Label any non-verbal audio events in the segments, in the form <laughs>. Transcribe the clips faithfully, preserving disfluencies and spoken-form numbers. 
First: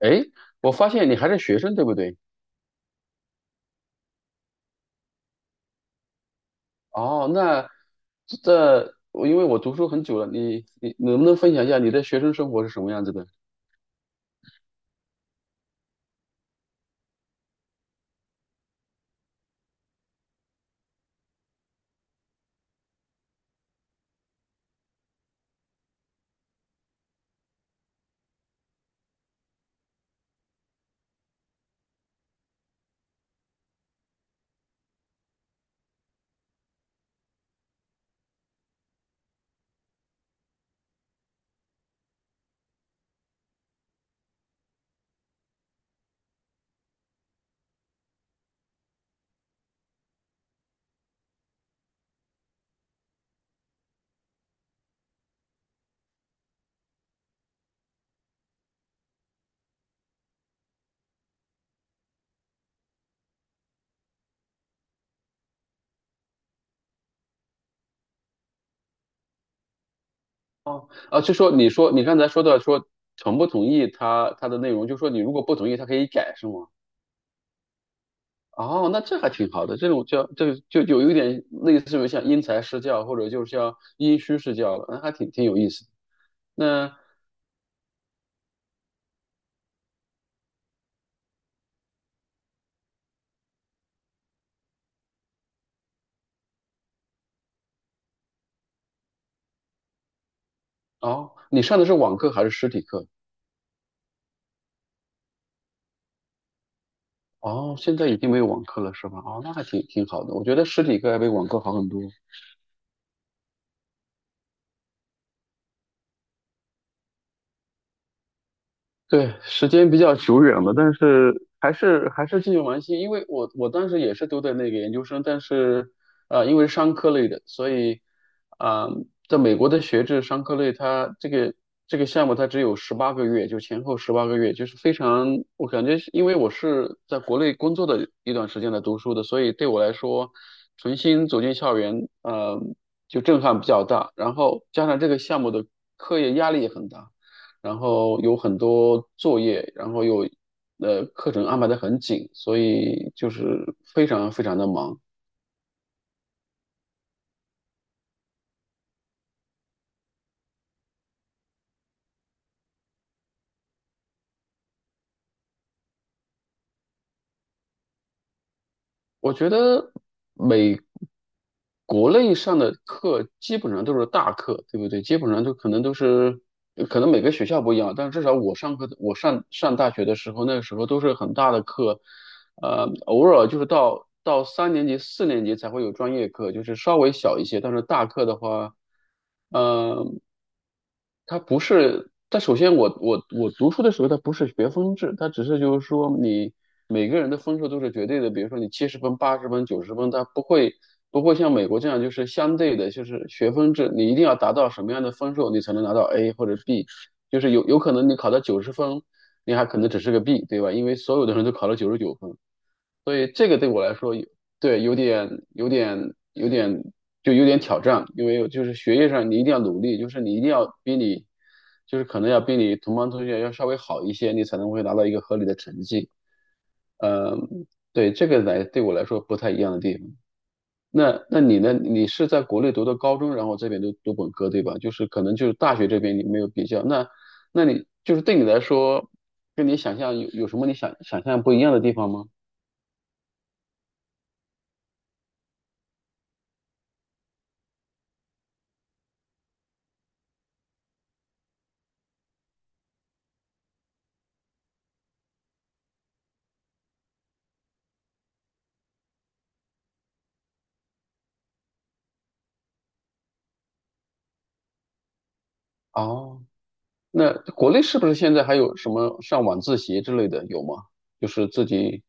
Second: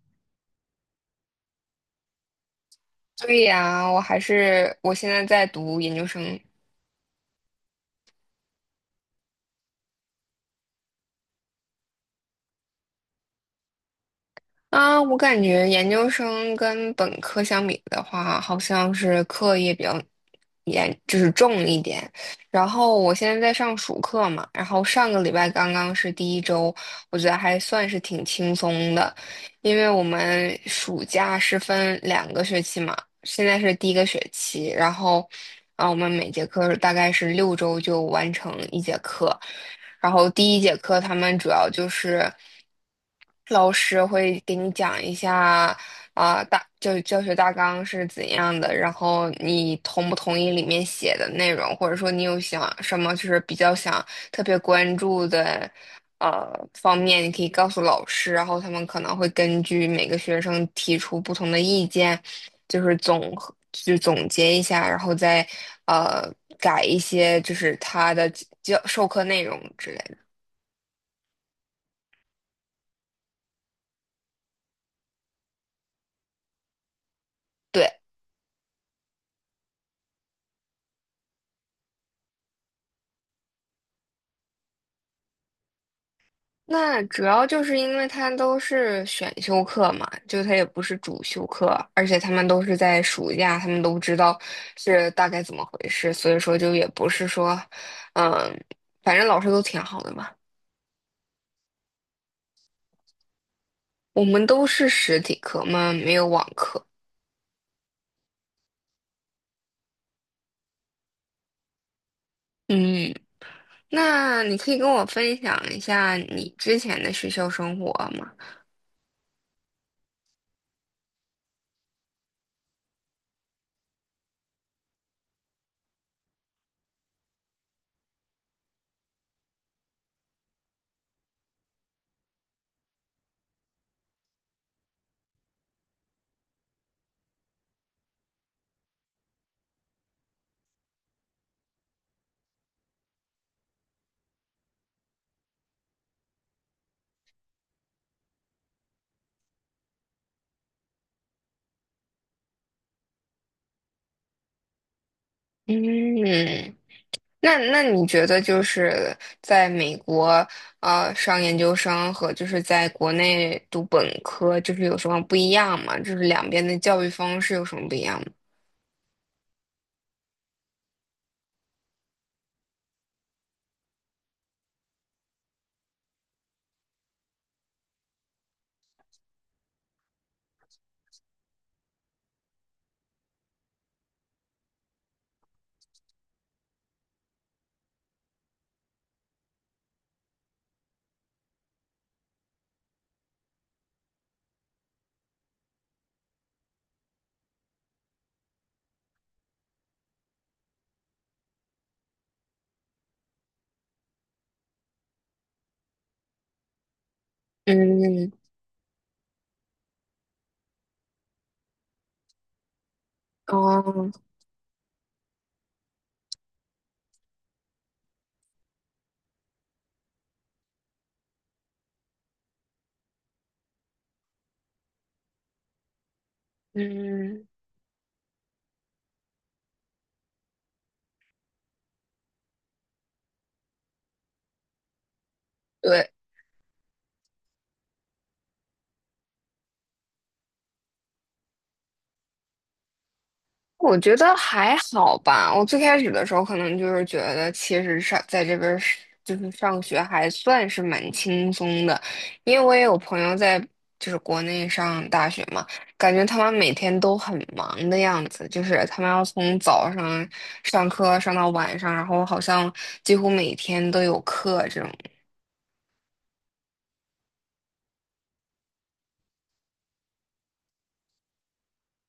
哎，我发现你还是学生，对不对？对呀，我还是我现在在读研究生。哦，那这我因为我读书很久了，你你能不能分享一下你的学生生活是什么样子的？啊，我感觉研究生跟本科相比的话，好像是课业比较严，就是重一点。然后我现在在上暑课嘛，然后上个礼拜刚刚是第一周，我觉得还算是挺轻松的，因为我们暑假是分两个学期嘛，现在是第一个学期，然后啊，我们每节课大概是六周就完成一节课。然后第一节课他们主要就是老师会给你讲一下，啊，大教教学大纲是怎样的，然后你同不同意里面写的内容，或者说你有想什么就是比较想特别关注的呃方面，你可以告诉老师，然后他们可能会根据每个学生提出不同的意见，就是总和就总结一下，然后再呃改一些就是他的教授课内容之类的。哦，啊，就说你说你刚才说的说同不同意他他的内容，就说你如果不同意，他可以改，是吗？对。哦，那这还挺好的，这种叫这个就就有一点类似于像因材施教，或者就是像因虚施教了，那还挺挺有意思的。那那主要就是因为他都是选修课嘛，就他也不是主修课，而且他们都是在暑假，他们都知道是大概怎么回事，所以说就也不是说，嗯，反正老师都挺好的嘛。哦，你上的是网课还是实体课？我们都是实体课嘛，没有网课。哦，现在已经没有网课了是吧？哦，那还挺挺好的，我觉得实体课要比网课好很多。嗯，那你可以跟我分享一下你之前的学校生活吗？对，时间比较久远了，但是还是还是继续玩心，因为我我当时也是读的那个研究生，但是呃，因为是商科类的，所以啊、呃在美国的学制商科类，它这个这个项目它只有十八个月，就前后十八个月，就是非常，我感觉是因为我是在国内工作的一段时间来读书的，所以对我来说，重新走进校园，呃，就震撼比较大，然后加上这个项目的课业压力也很大。然后有很多作业，然后又呃课程安排的很紧，所以就是非常非常的忙。嗯，那那你觉得就是在美国呃上研究生和就是在国内读本科，就是有什么不一样吗？就是两边的教育方式有什么不一样吗？我觉得美国内上的课基本上都是大课，对不对？基本上都可能都是，可能每个学校不一样，但至少我上课，我上上大学的时候，那个时候都是很大的课，呃，偶尔就是到到三年级、四年级才会有专业课，就是稍微小一些。但是大课的话，呃，它不是。但首先我，我我读书的时候，它不是学分制，它只是就是说你每个人的分数都是绝对的。比如说你七十分、八十分、九十分，它不会不会像美国这样就是相对的，就是学分制，你一定要达到什么样的分数，你才能拿到 A 或者 B。就是有有可能你嗯。考到九十分，你还可能只是个 B，对吧？因为所有的人都考了九十九分。所以这个对我来哦。说有，对，有点有点有点就有点挑战，因为就是学业上你一定要努力，就是你一定要比你就是可能要比你同班同学要稍微好一些，你才能会拿到一个合理的成绩。嗯。嗯，对，这个来对我来说不太一样的地方。那那你呢？你是在国内读的高中，然后这边读读本科，对吧？就是可能就是大学这对。边你没有比较，那那你就是对你来说，跟你想象有有什么你想想象不一样的地方吗？我觉得还好吧。我最开始的时候可能就是觉得，其实上在这边儿是就是上学还算是蛮轻松的，因为我也有朋友在就是国内上大学嘛，感觉他们每天都很忙的样子，就是他们要从早上上课上到晚上，然后好像几乎每天都有课这种。哦。那国内是不是现在还有什么上晚自习之类的，有吗？就是自己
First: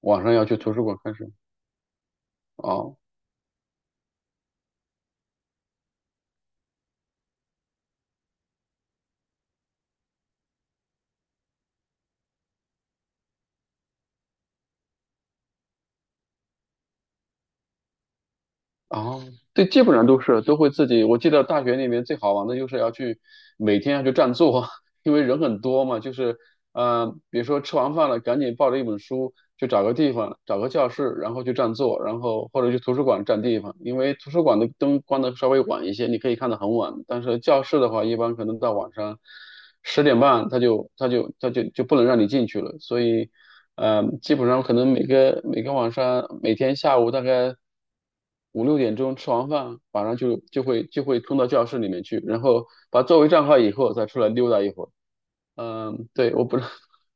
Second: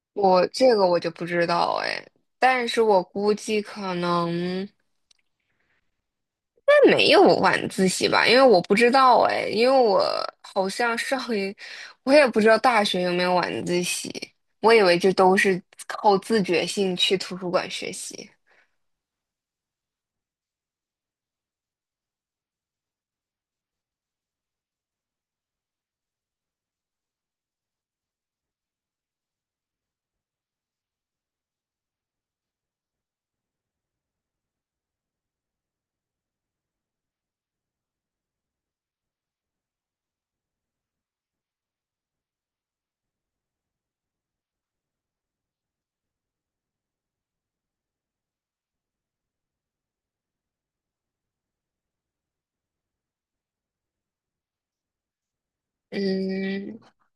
晚上要我去图这书个馆我就看不书。知道哎，但是哦我估计可能。应该没有晚自习吧？因为我不知道哎，因为我好像上一，我也不知道大学有没有晚自习，我以为这都是靠自觉性去图书馆学习。哦，对，基本上都是都会自己。我记得大学里面最好玩的就是要去每天要去占座，<laughs> 因为人很多嘛，就是呃，比如说吃完饭了，赶紧抱着一本书。就找个地方，找个教室，然后去占座，然后或者去图书馆占地方，因为图书馆的灯关的稍微晚一些，你可以看的很晚。但是教室的话，一般可能到晚上十点半，他就他就他就就不能让你进去了。所以，呃，基本上可能每个每个晚上，每天下午大概五六点钟吃完饭，晚上就就会就会冲到教室里面去，然后把座位占好以后再出来溜达一会儿。嗯，对，我不知道，嗯，<laughs>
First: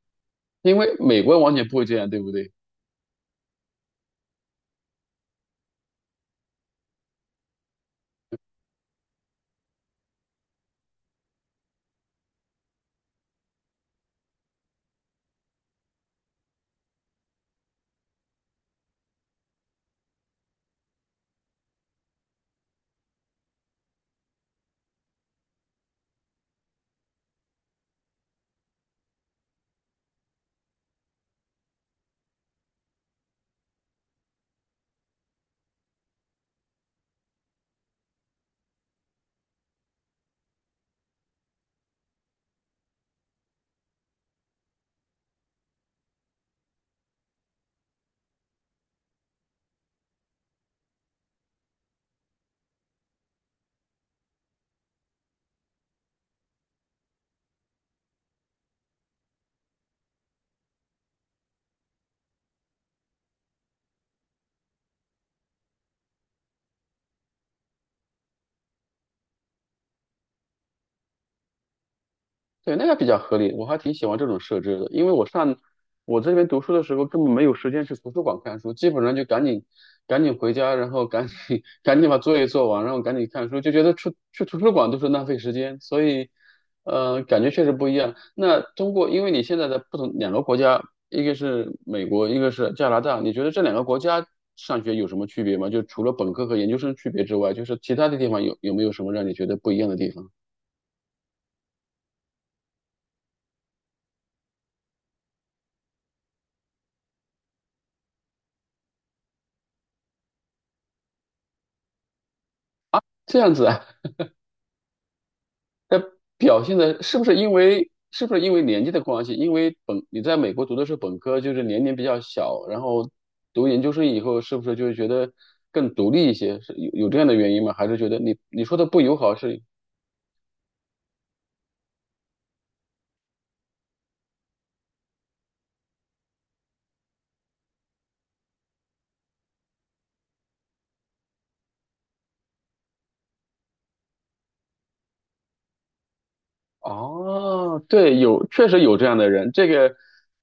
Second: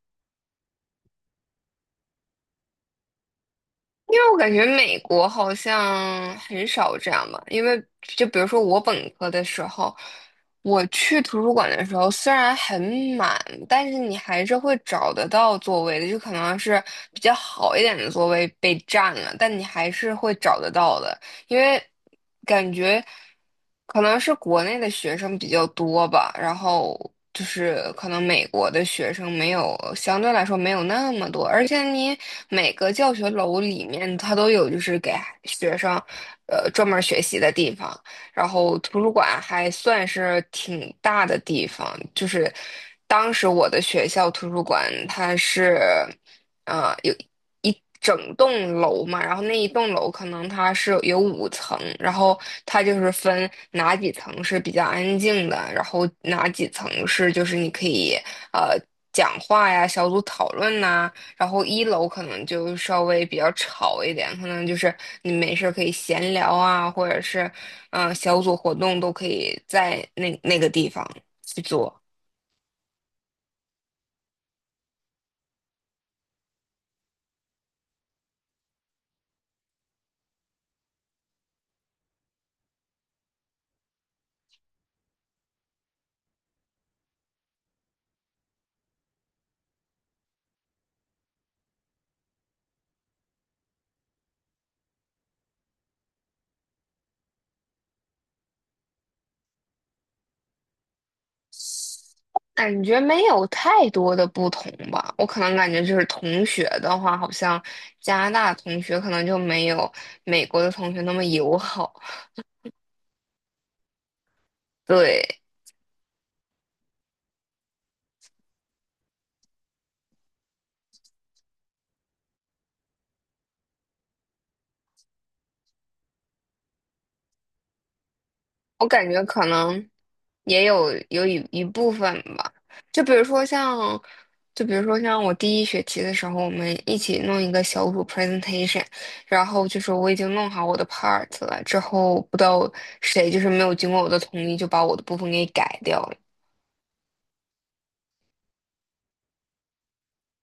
因为美国完全不会这样，对不对？因为我感觉美国好像很少这样吧，因为就比如说我本科的时候，我去图书馆的时候虽然很满，但是你还是会找得到座位的，就可能是比较好一点的座位被占了，但你还是会找得到的。因为感觉可能是国内的学生比较多吧，然后就是可能美国的学生没有，相对来说没有那么多，而且你每个教学楼里面它都有就是给学生呃专门学习的地方，然后图书馆还算是挺大的地方，就是当时我的学校图书馆它是。啊，有。一整栋楼嘛，然后那一栋楼可能它是有五层，然后它就是分哪几层是比较安静的，然后哪几层是就是你可以呃讲话呀、小组讨论呐、然后一楼可能就稍微比较吵一点，可能就是你没事儿可以闲聊啊，或者是嗯、呃小组活动都可以在那那个地方去做。对，那个比较合理，我还挺喜欢这种设置的，因为我上我这边读书的时候根本没有时间去图书馆看书，基本上就赶紧赶紧回家，然后赶紧 <laughs> 赶紧把作业做完，然后赶紧看书，就觉得去去图书馆都是浪费时间，所以呃，感觉确实不一样。那通过，因为你现在的不同两个国家，一个是美国，一个是加拿大，你觉得这两个国家上学有什么区别吗？就除了本科和研究生区别之外，就是其他的地方有有没有什么让你觉得不一样的地方？感觉没有太多的不同吧，我可能感觉就是同学的话，好像加拿大同学可能就没有美国的同学那么友好。这样子啊。对，表现的是不是因为是不是因为年纪的关系？因为本你在美国读的是本科，就是年龄比较小，然后读研究生以后，是不是就是觉得更独立一些？是有有这样的原因吗？还是觉得你你说我的不感友觉好可是能也有有一一部分吧，就比如说像，就比如说像我第一学期的时候，我们一起弄一个小组 presentation,然后就是我已经弄好我的 part 了，之后不知道谁就是没有经过我的同意就把我的部分给改掉了。哦，对，有，确实有这样的人。这个，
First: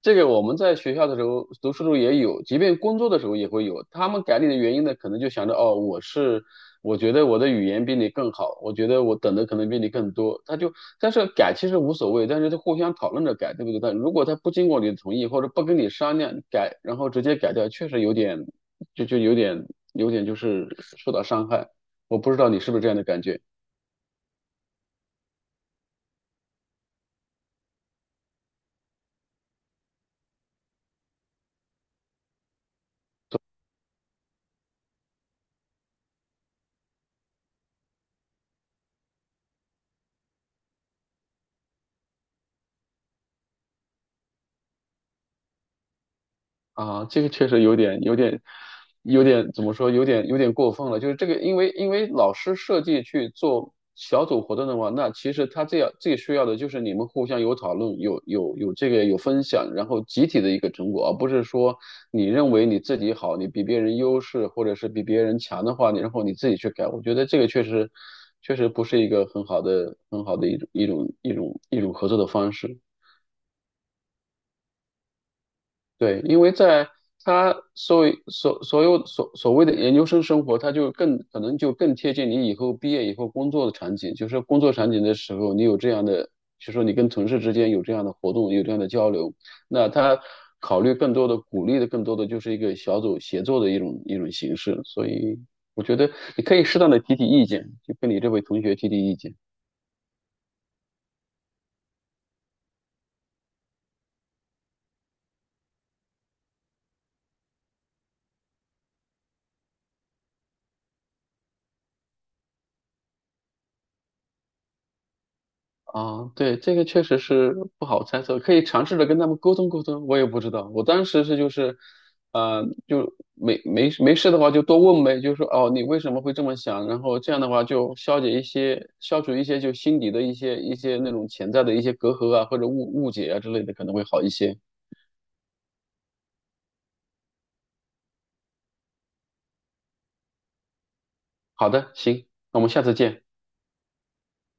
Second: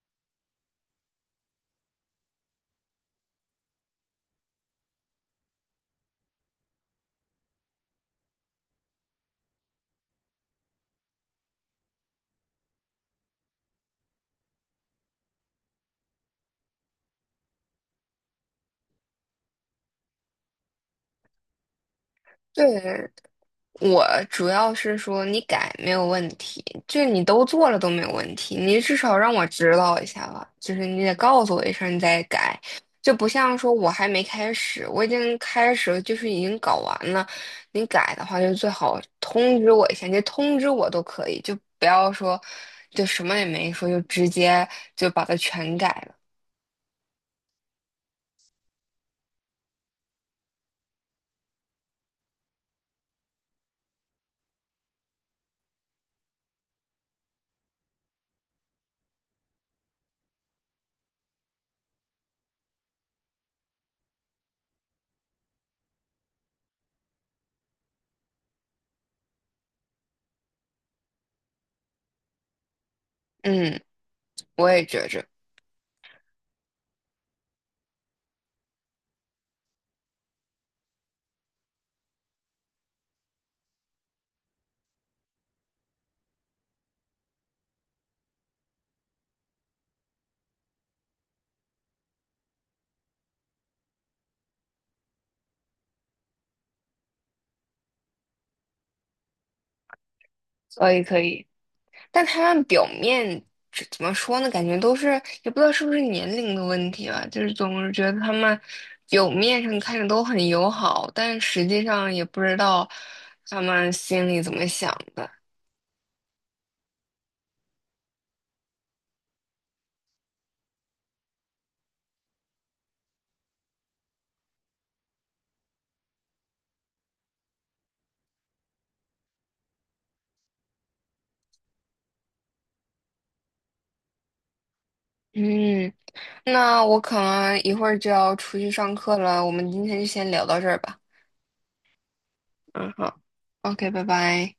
这个我们在学校的时候，读书的时候也有，即便工作的时候也会有。他们改你的原因呢，可能就想着，哦，我是，我觉得我的语言比你更好，我觉得我等的可能比你更多。他就，但是改其实无所谓，但是他互相讨论着改，对不对？但如果他不经过你的同意，或者不跟你商量改，然后直接改掉，确实有点，就就有点，有点就是受到伤害。我不知道你是不是这样的对，感觉。我主要是说你改没有问题，就你都做了都没有问题，你至少让我知道一下吧，就是你得告诉我一声你再改，就不像说我还没开始，我已经开始了就是已经搞完了，你改的话就最好通知我一下，你通知我都可以，就不要说就什么也没说就直接就把它全改了，啊，这个确实有点、有点、有点怎么说？有点、有点过分了。就是这个，因为因为老师设计去做小组活动的话，那其实他这样最需要的就是你们互相有讨论、有有有这个有分享，然后集体的一个成果，而不是说你认为你自己好，你比别人优势，或者是比别人强的话，你然后你自己去改。我觉得这个确实确实不是一个很好的、很好的一种一种一种一种合作的方式。嗯，我也觉着，对，因为在他所谓所所有所所谓的研究生生活，他就更可能就更贴近你以后毕业以后工作的场景，就是工作场景的时候，你有这样的，就是说你跟同事之间有这样的活动，有这样的交流，那他考虑更多的鼓励的更多的就是一个小组协作的一种一种形式，所以我觉得你可以适当的提提意见，就跟你这位同学提提意见。所以可以。但他们表面这怎么说呢？感觉都是也不知道是不是年龄的问题吧，就是总是觉得他们表面上看着都很友好，但实际上也不知道他们心里怎么想的。啊，对，这个确实是不好猜测，可以尝试着跟他们沟通沟通。我也不知道，我当时是就是，呃，就没没没事的话就多问呗，就说哦，你为什么会这么想？然后这样的话就消解一些、消除一些就心底的一些一些那种潜在的一些隔阂啊，或者误误解啊之类的，可能会好一些。嗯，那我可能一会儿就要出去上课了，我们今天就先聊到这儿吧。好的，行，那我们下嗯，次好见。，O K,拜拜。